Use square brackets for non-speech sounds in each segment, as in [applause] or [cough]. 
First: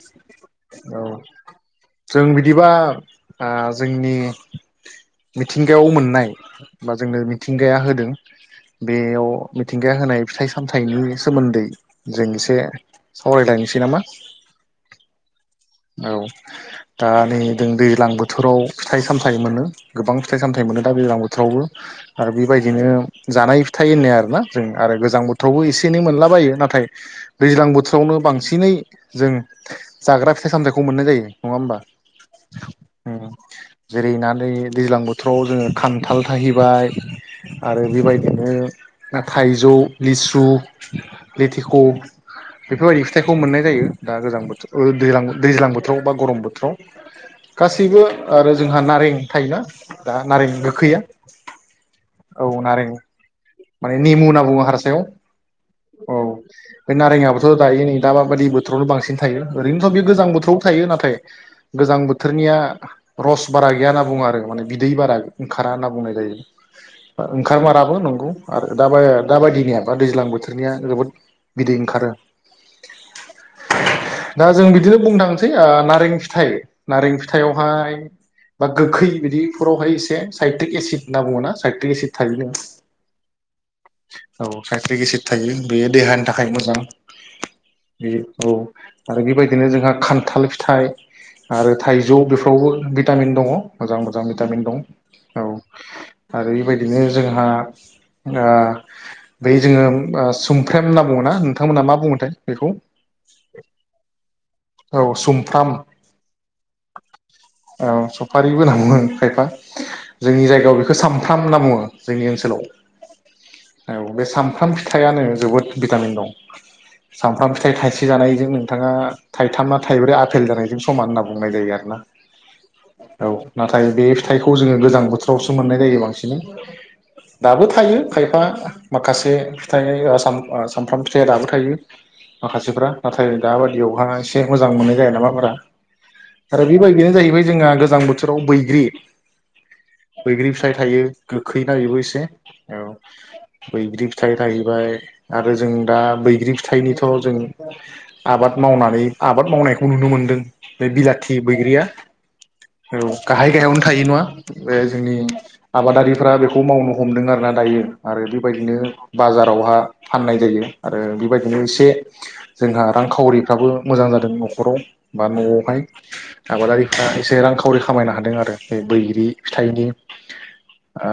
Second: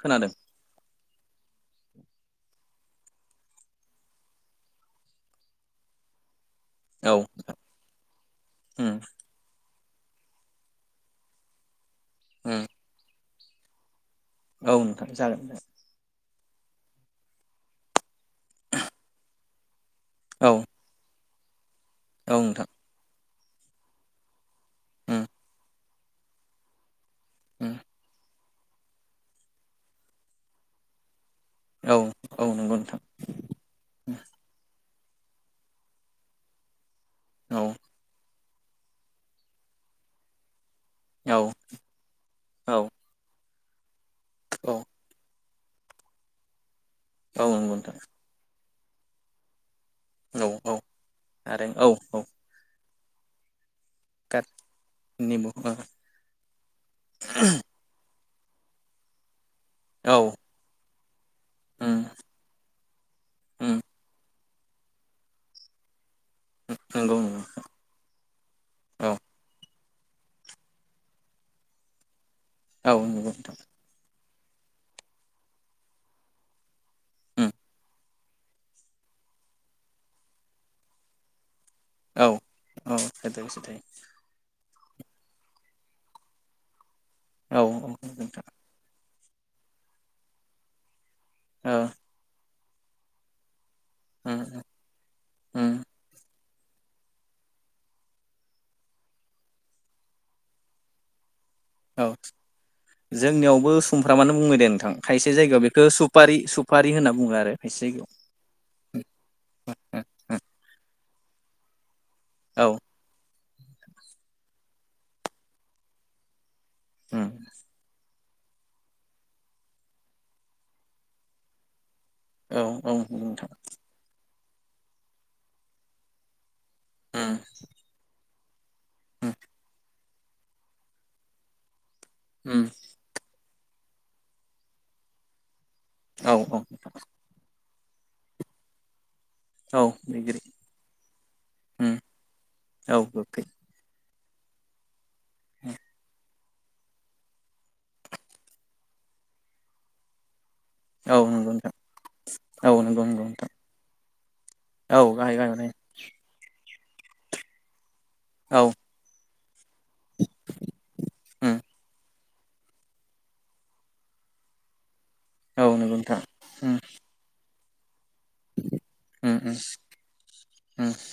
खोनादों औ जों बिदिबा आ जोंनि मिथिंगायाव मोननाय बा औ जोंनो मिथिंगाया होदों उम बेयाव मिथिंगाया होनाय फिथाइ सामथाइनि सोमोन्दै जों एसे उम सावरायलायनोसै नामा? औ नोंथां जागोन। औ दा नै जों दैज्लां बोथोराव फिथाइ सामथाइ मोनो। गोबां फिथाइ नोंथां औ सामथाइ मोनो दा दैज्लां फ्रावो आर औ नोंथां बेबायदिनो जानाय फिथाइ होननाय आरोना। दि जों आरो गोजां उम बोथोरावबो एसे बिदिनो मोनलाबायो नाथाय दैज्लां उम बोथोरावनो बांसिन दिनै जों जाग्रा सामथायखौ मोननाय जायो। नङा होमबा औ औ नंगौ नोंथां जेरै ना दै दैज्लां बो थ्र'आव जोङो खान्थाल थाहैबाय औ आरो बेबाय बिदिनो आ थाइजौ, लिसु औ लेथेख' औ बेफोरबायदि फिथाइखौ मोननाय जायो दा गोजां बोथोर औ ओ दैलां बो दैज्लां बोथोराव बा गरम बोथोराव औ नंगौ नोंथां गासैबो आरो जोंहा नारें थायोना दा औ नारें औ गोखैया आरो औ औ नारें माने नेमु होनना गार बुङो निमु हारसायाव। औ बे नारेङाबोथ' दायो नै दा बादि बोथोरावल बांसिन थायो। ओरैनोथ बे औ गोजां बोथोराव थायो नाथाय। उम गोजां बोथोरनिया। रस बारा उम गैया होनना बुङो आरो माने। बिदै बारा ओंखारा होनना बुंनाय नंगौ जायो। नंगौ ओंखार माराबो नंगौ। आरो दाबा औ दाबायदिनिया बा दैज्लां बोथोरनिया जोबोद बिदै ओंखारो। औ नुगौथ दा जों बिदिनो बुंनो थांनोसै नारें फिथाइ नारें उम फिथाइआवहाय बा गोखै बिदिफोरावहाय एसे साइटिक एसिद होनना बुङोना साइ दैसे थागोन। नोंसोथाइ पाइक्रिक एसिट थायो बेयो देहानि थाखाय मोजां। औ औ बे नोंथां औ आरो बेबायदिनो जोंहा खान्थाल फिथाइ आरो औ थाइजौ बेफोरावबो। भिटामिन दङ। मोजां मोजां भिटामिन उम दं औ। उम आरो एबायदिनो जोंहा। आ बै जोङो आ सुमफ्रेम होनना बुङोना नोंथांमोना मा औ बुङोथाय बेखौ जोंनियावबो सुमफ्रामानो बुङो दे नोंथां औ खायसे जायगायाव सुमफ्राम बेखौ सुफारि सुफारि होनना बुङो आरो खायसे औ सफारिबो होनना बुङो जायगायाव। थामना बुङो जोंनि ओनसोलाव औ औ बे सामफ्राम फिथाइयानो जोबोद भिटामिन दं। उम सामफ्राम फिथाइ थाइसे जानायजों नोंथाङा थाइथामना थाइब्रै आफेल जानायजों समान होनना बुंनाय जायो आरो ना। औ औ औ नोंथां। थाइखौ जोङो गोजां बोथोरावसो मोननाय जायो बांसिनै। उम दाबो थायो। खायफा उम माखासे फिथाइ ओ साम ओ सामफ्राम फिथाइया दाबो थायो। उम माखासेफ्रा नाथाय दाबादियावहा एसे मोजां मोननाय जाया नामाब्रा? औ औ आरो बेबायदिया जाहैबाय जोंहा गोज गोजां बोथोराव बैग्रि औ दैगिरि बैग्रि फिथाइ थायो गोखै ना उम बेबो एसे औ। गोखै बैग्रि फिथाइ थायबाय आरो जों दा बैग्रि फिथाइनिथ' जों आबाद मावनानै आबाद मावनायखौ नुनो मोनदों। बे औ बिलाथि नंगौ नोंथां बैग्रिया औ नंगौ नंगौ गाहाय नोंथां गाहायावनो थायो नङा? बे औ जोंनि गाहाय गाहाय माने आबादारिफ्रा बेखौ मावनो हमदों आर ना दायो। आरो औ बेबायदिनो बाजार दावहा फाननाय जायो आरो उम बेबायदिनो एसे जोंहा रांखावरिफ्राबो मोजां जादों न'खराव बा औ न'आवहाय नंगौ नोंथां उम आबादारिफ्रा एसे रां खामायनो हादों आरो बे बैग्रि उम उम फिथाइनि उम ओ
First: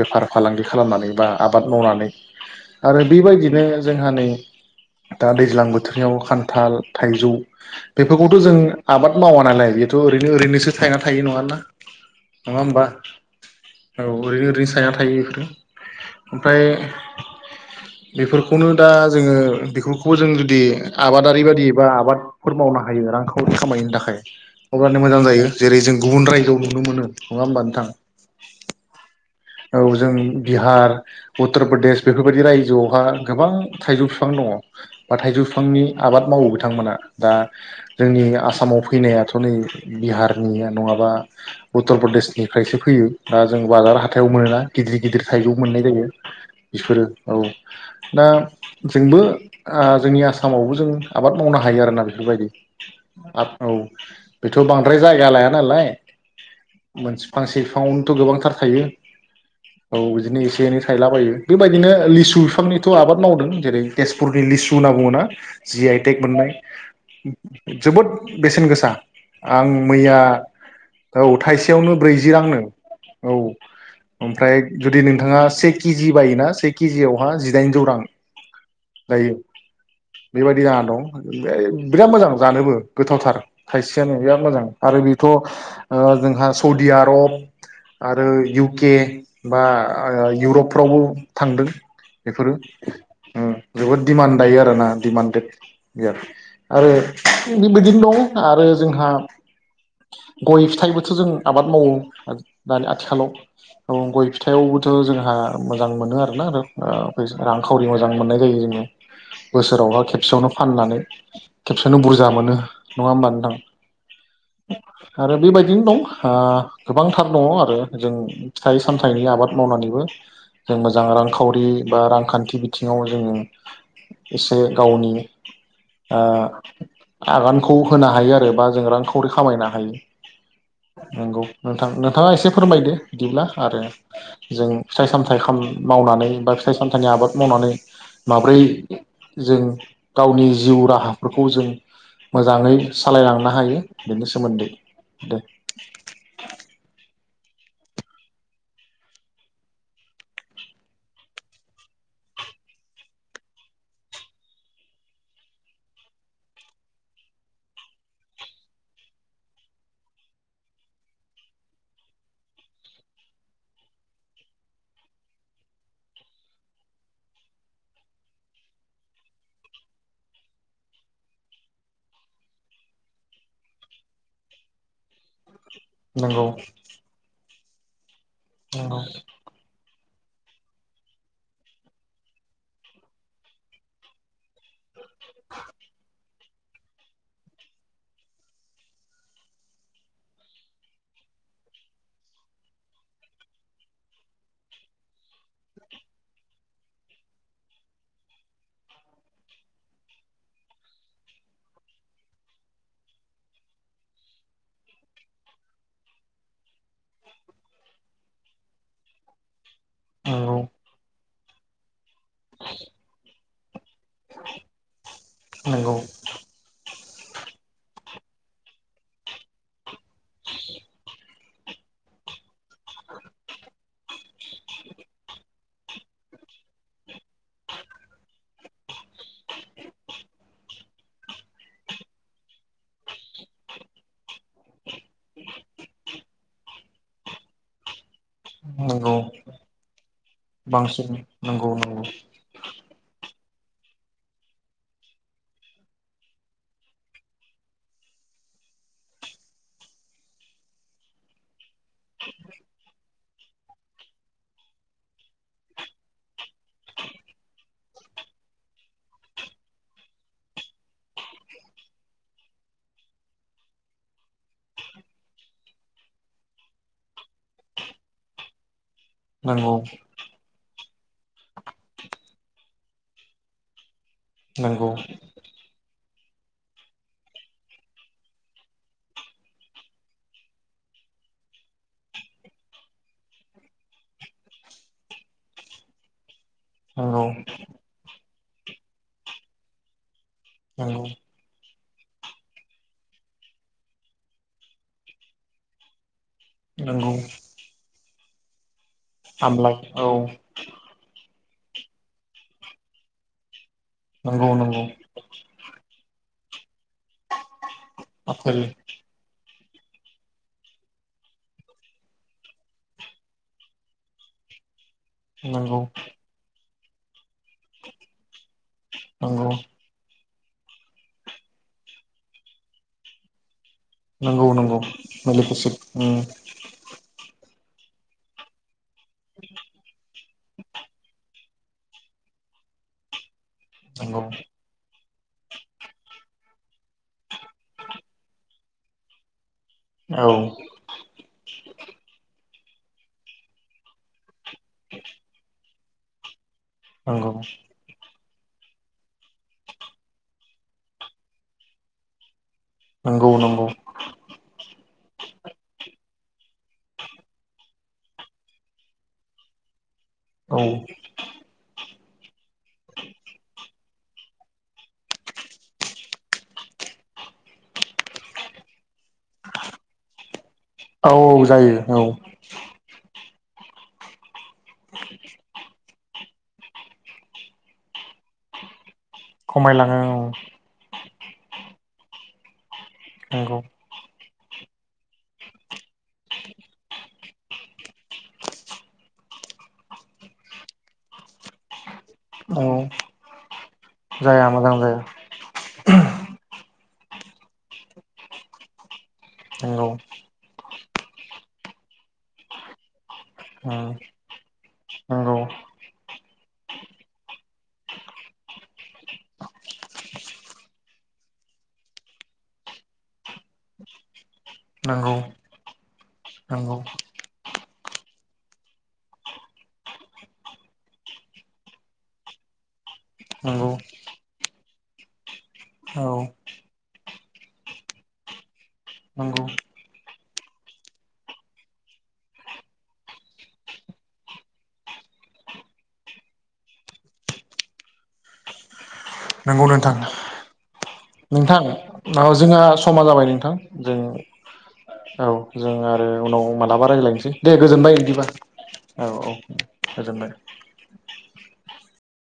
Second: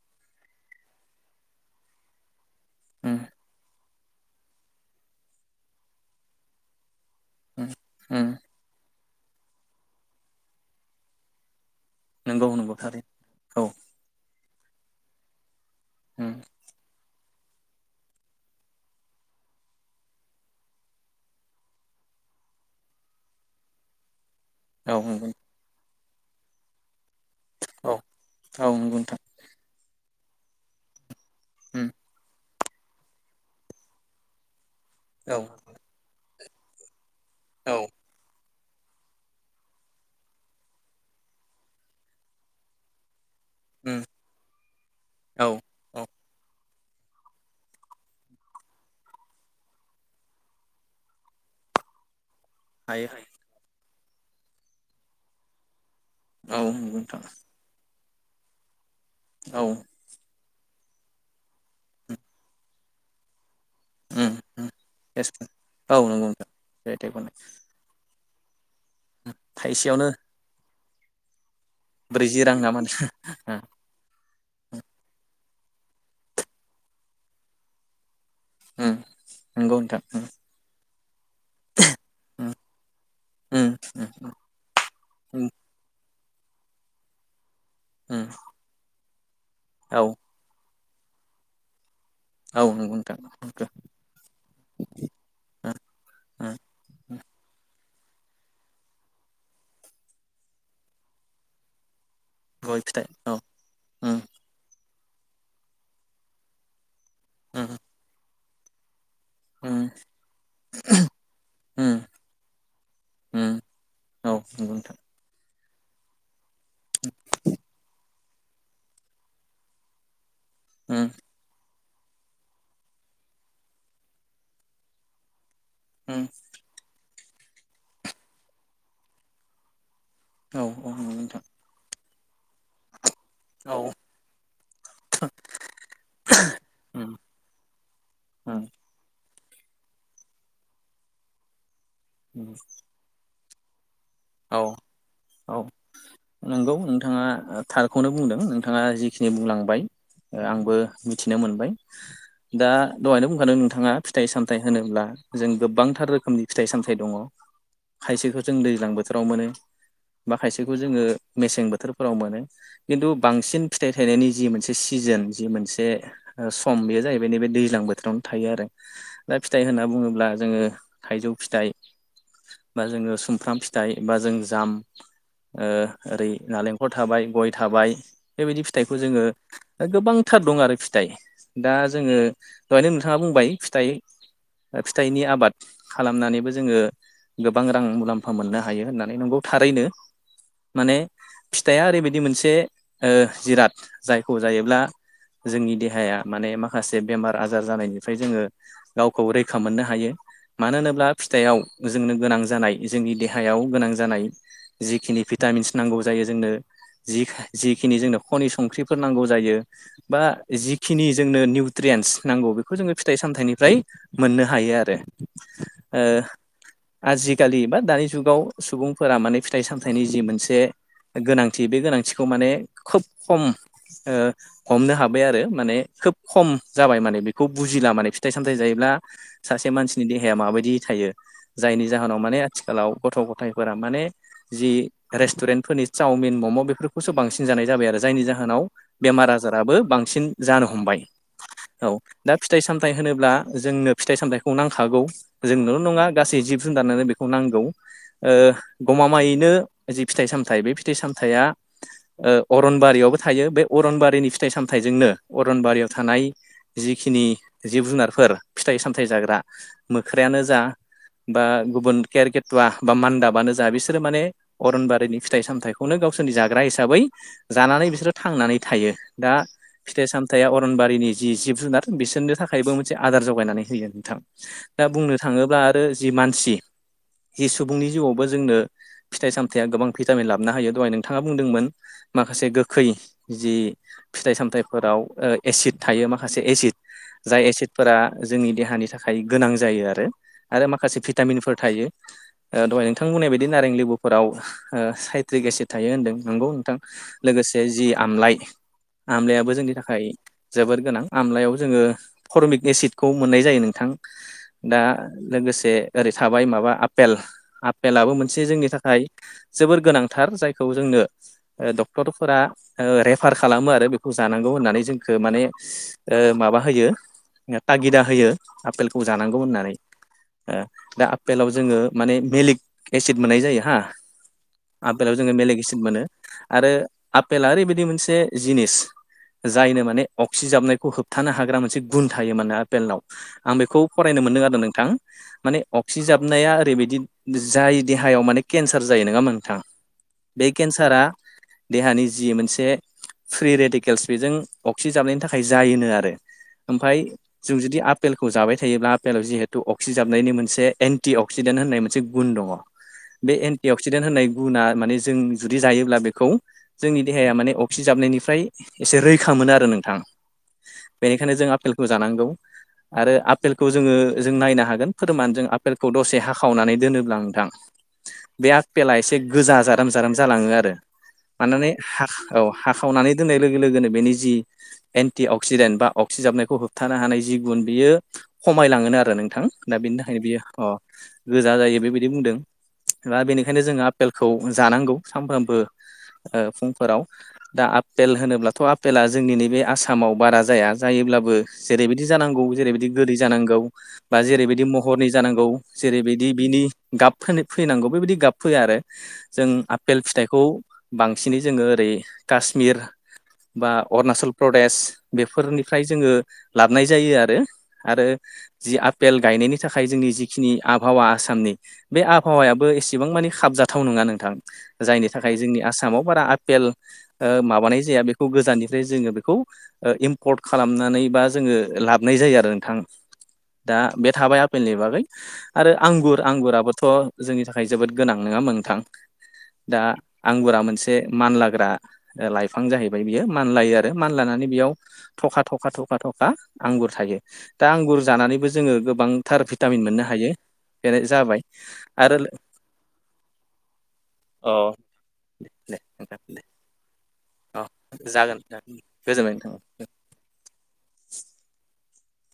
बेफार फालांगि खालामनानै बा आबाद मावनानै आरो उम बेबायदिनो जोंहा नै दा दैज्लां बोथोरनियाव खान्थाल थाइजौ उम उम बेफोरखौथ' जों आबाद मावा नालाय बेथ' ओरैनो ओरैनोसो थाइना थायो नङान ना। नंगौ नङा नंगौ होमबा थारैनो औ। ओरै ओरैसो थायना थायो बेफोरो? उम ओमफ्राय बेफोरखौनो दा जोङो बेफोरखौबो जों जुदि आबादारि बायदि बा आबादफोर मावनो हायो रांखावरि खामायनो थाखाय औ हगारनो मोजां नंगौ जायो जेरै जों गुबुन रायजोआव नुनो मोनो नङा होमबा नोंथां? औ औ नंगौ नोंथां औ जों बिहार उत उम प्रदेस बेबायदि राय गोजौआवहा गोबां थाइजौ बिफां दङ बा औ थाइजौ बिफांनि आबाद मावो बिथांमोना दा औ जोंनि आसाम आसामाव फैनायाथ' नै बिहारनि नङाबा उत्तर प्रदेशनिफ्रायसो फैयो दा जों बाजार उम हाथायाव मोनो ना गिदिर गिदिर औ थाइजौ मोननाय जायो औ बिफोरो औ दा जोंबो जोंनि आसामावबो जों आबाद मावनो हायो आरोना बेफोरबायदि हायो हायो औ बेथ' बांद्राय जायगा लाया नालाय औ नंगौ नोंथां मोनसे फांसे बिफाङावनो थ' गोबांथार थायो औ बिदिनो एसे एनै थायलाबायो बेबायदिनो लिसु बिफांनिथ' आबाद मावदों जेरै उम तेजपुरनि उम लिसु नांगौना एस जि आइ औ टेक नंगौ नोंथां मोननाय मेथाइ खननाय जोबोद बेसेन गोसा आं थाइसेयावनो मैया औ थाइसेयावनो ब्रैजि रां रांनो नामा औ नोंथां ओमफ्राय जुदि नोंथाङा से केजि बायोना से केजियावहा जिदाइनजौ रां उम जायो नंगौ नोंथां उम बेबायदि जाना दं बिराद मोजां उम जानोबो गोथावथार उम थायसेयानो बिराद मोजां आरो बेथ' उम जोंहा सौदि आरब उम आरो इउके बा औ इउरप फ्रावबो थांदों बेफोरो औ नंगौ नोंथां नंगौ जोबोद दिडमान्ड दायो आर ना उम दिडिमान्डेड उम आरो बिदिनो दं आरो जोंहा गय फिथाइबोथ' जों आबाद मावो गय दानि फिथाइ आथिखालाव औ उम गय फिथाइयाव खौथ' जोंहा मोजां मोनो आरोना आरो उम रांखरि मोजां मोननाय [inaudible] उम बोसोरावबा खेबसेयावनो फाननानै खेबसेयावनो उम बुरजा मोनो नङा होमबा उम औ नंगौ नोंथां नोंथां आरो बेबायदिनो दं ओ गोबांथार दङ आरो जों फिथाइ सामथाइनि आबाद मावनानैबो जों मोजां उम रांखावरि बा रांखान्थि बिथिङाव जोङो एसे गावनि ओ उम आगानखौ होनो हायो आरो बा जों रांखावरि खामायनो हायो औ औ नोंथां नंगौ नोंथांनो नोंथाङा एसे फोरमायदो बिदिब्ला औ आरो जों फिथाइ सामथाइ मावनानै बा फिथाइ सामथाइनि उम आबाद मावनानै माब्रै उम जों गावनि जिउ राहाफोरखौ जों उम मोजाङै सालायलांनो हा हायो बेनि औ सोमोन्दै दे औ नंगौ नोंथाङा थारखौनो बुंदों नोंथाङा जिखिनि बुंलांबाय आंबो मिथिनो मोनबाय दा दहायनो बुंखादों नोंथाङा फिथाइ सामथाइ होनोब्ला जों गोबांथार रोखोमनि फिथाइ सामथाइ दङ खायसेखौ जों दैज्लांबो बोथोराव मोनो बा खायसेखौ जोङो मेसें बोथोरफोराव मोनो खिन्थु बांसिन फिथाइ थायनायनि जि मोनसे सिजोन जि मोनसे सम बेयो जाहैबाय नैबे दैज्लां बोथोरावनो थायो आरो दा फिथाइ होनना बुङोब्ला जोङो थाइजौ फिथाइ बा जोङो सुमफ्राम फि थाइबा जों जाम ओरै नंगौ नालेंखर थाबाय गय थाबाय बेबायदि फिथाइखौ नंगौ जोङो गोबां दं आरो फिथाइ दा जोङो दहायनो नोंथाङा बुंबाय फिथाइ फिथाइनि आबाद खालामनानैबो जोङो गोबां रां मुलाम्फा मोननो हायो हायो होननानै नंगौ थारैनो माने फिथाइआ ओरैबायदि मोनसे ओ जिराद जायखौ जायोब्ला जोंनि देहाया माने माखासे बेमार आजार जानायनिफ्राय जोङो गावखौ रैखा मोननो हायो मानो होनोब्ला फिथाइयाव जोंनो गोनां जानाय जोंनि देहा देहायाव गोनां जानाय जिखिनि भिटामिन्स नांगौ जायो जोंनो जि जिखिनि जोंनो खनि संख्रिफोर नांगौ जायो बा नंगौ जिखिनि जोंनो निउट्रियेन्स नांगौ बेखौ जोङो फिथाइ सामथाइनि [unintelligible] मोननो हायो आरो नंगौ ओ आजिखालि बा दानि गाव सुबुंफोरा माने फिथाइ साम थाइनि जि मोनसे गोनां थि बे गोनांथिखौ माने खोब खम ओ हमनो हाबाय आरो माने खोब खम जाबाय माने बेखौ बुजिला माने फिथाइ सामथाइ जायोब्ला सासे मानसिनि देहाया माबायदि थायो जायनि जाहोनाव माने आथिखालाव गथ' गथायफोरा माने जि रेस्टुरेन्ट फोरनि चावमिन मम' बेफोरखौसो बांसिन जानाय जाबाय आरो जायनि जाहो नाव नंगौ बेमार आजाराबो बांसिन जानो हमबाय बांसिन नंगौ औ नंगौ दा फिथाइ साम थाय होनोब्ला जोंनो फिथाइ सामथाइखौ नांखागौ जोंनोल' नङा गासै जिब जुनारनोनो बेखौ नांगौ ओ गमामायैनो जि फिथाइ सामथाइ बे फिथाइ सामथाइया ओ अरनबारियावबो थायो बे अरनबारिनि फिथाइ सामथाइजोंनो अरनबारियाव थानाय जिखिनि जिब जुनारफोर फिथाइ सामथाइ जाग्रा मोख्रायानो जा बा गुबुन केेरकेत बा मान्दाबानो जा बिसोरो माने अरनबारिनि फिथाइ सामथाइखौनो गावसोरनि जाग्रा हिसाबै जानानै बिसोरो थांनानै थायो। दा नंगौ फिथाइ सामथाइया अर अरनबारिनि जि जिब जुनार बिसोरनो थाखायबो मोनसे आदार जगायनानै होयो नोंथां। दा नंगौ बुंनो थाङोब्ला आरो जि मानसि जि सुबुंनि जिउआवबो जोंनो फिथाइ सामथाइया गोबां भिटामिन लाबोना होयो दहाय नोंथाङा बुंदोंमोन माखासे गोखै जि फिथाइ सामथाइफोराव ओ एसिड थायो माखासे एसिड नंगौ जाय एसिडफोरा जोंनि देहानि थाखाय गोनां जायो आरो आरो माखासे नंगौ भिटामिनफोर थायो। ओ दहाय नोंथां बुंनाय बायदि नारें लिबुफोराव ओ साइट्रिक एसिड थायो होनदों नंगौ नोंथां नंगौ लोगोसे जि आमलाइ आमलाइयाबो जोंनि आमलाइ थाखाय औ जोबोर गोनां। आमलायाव जोङो फरमिक एसिडखौ मोननाय जायो नों थां नंगौ दा नंगौ लोगोसे ओरै साबाय माबा पेल आ [unintelligible] फेलाबो मोनसे आफेल जोंनि थाखाय जोबोर गोनांथार जायखौ जोंनो ओ डक्टरफोरा ओ रेफार खालामो आरो बेखौ जानांगौ होननानै जों खो माने नंगौ ओ माबा होयो तागिदा होयो। आफेलखौ जानांगौ नंगौ होननानै। दा आपेलाव जोङो माने मेलिक एसिद मोननाय जायो हा नंगौ नंगौ आपेलाव जोङो मेलिक एसिड उम फेला ओरैबायदि मोनसे जिनिस जायनो माने अक्सिजाबनायखौ होबथानो हाग्रा मोनसे गुन थायो माने आफेलनाव आं बेखौ फरायनो नंगौ मोन्दों आरो नोंथां माने अक्सिजाब नाया ओरैबायदि जाय देहायाव माने केन्सार जायो नोङा होनबा नोंथां औ बे केन्सारा देहानि जि मोनसे फ्रि रेडेकेल्स बेजों अक्सिजाबनायनि थाखाय जायोनो आरो ओमफाय नंगौ जों जुदि आपेलखौ जाबाय थायोब्ला आपेलाव जिहेथु अक्सि जाबनायनि मोनसे एन टि अक्सिडेन्ट होननाय मोनसे गुन दङ नंगौ बे नंगौ एन्टि अक्सिडेन्ट होननाय गुना माने जों जुदि जायोब्ला बेखौ जोंनि देहाया माने अक्सिजाबनायनिफ्राय एसे रैखा मोनो आरो नोंथां औ बेनिखायनो जों आपेलखौ जानांगौ आरो आपेलखौ जोङो जों नायनो हागोन फोरमान जों आफेल खौ दसे हाखावनानै दोनोब्ला नोंथां बे आपेला एसे गोजा जाराम जाराम जालाङो आरो औ मानोने जायो हाख औ हाखावनानै दोननाय लोगो लोगोनो बेनि जि एन्टि अक्सिडेन्ट बा अक्सिजाबनायखौ होबथानो हानाय जि गुन बियो खमायलाङोनो आरो नों खमायलाङो औ अ गोजा जायो बेबायदि बुंदों दा नंगौ बेनिखायनो जोङो आफेलखौ जानांगौ सामफ्रोमबो ओ फुंफोराव दा आफेल होनोब्लाथ' आपेला जोंनि नैबे आसामाव बारा जाया जायोब्लाबो जेरैबायदि जानांगौ औ जेरैबायदि गोदै जानांगौ बा जाया जेरैबायदि मोजां जाया महरनि जानांगौ जेरैबायदि बिनि गाब फोनो फैनांगौ बेबायदि गाब फैया आरो जों नंगौ आपेल फिथाइखौ बांसिनै जोङो ओरै काश्मिर बा उम अरुणाचल प्रदेश नंगौ बेफोरनिफ्राय जोङो लाबोनाय जायो आरो आरो जि आफेल गायनायनि था खाय जोंनि जिखिनि आबहावा आसामनि बे आबहावायाबो एसेबां मानि खाबजाथाव नङा नोंथां जायनि नंगौ थाखाय जोंनि आसामाव बारा आपेल‌ नंगौ ओ माबानाय जाया बेखौ गोजाननिफ्राय जोङो बेखौ इम्पर्ट खालामनानै बा जोङो लाबोनाय जायो आरो नोंथां नंगौ दा बे थाबाय फेलनि बागै आरो आंगुर औ आंगुराबोथ' जोंनि थाखाय जोबोद गोनां नोङा होनबा नोंथां नंगौ दा आंगुरा मोनसे मानलाग्रा लाइफां जाहैबाय बियो मानलायो आरो मानलानानै बेयाव थखा थखा थखा थखा आंगुर थायो दा आंगुर जानानैबो जोङो गोबां थार नंगौ भिटामिन नोंथां मोननो हायो बेनो जाबाय नोंथां आरो औ जोंहा समा जाबाय नोंथां जों अ औ जों दे आरो नोंथां उनाव दे मालाबा रायलायनोसै। दे अ गोजोनबाय बिदिबा जागोन जागोन औ औ गोजोनबाय नोंथां गोजोनबाय [inaudible]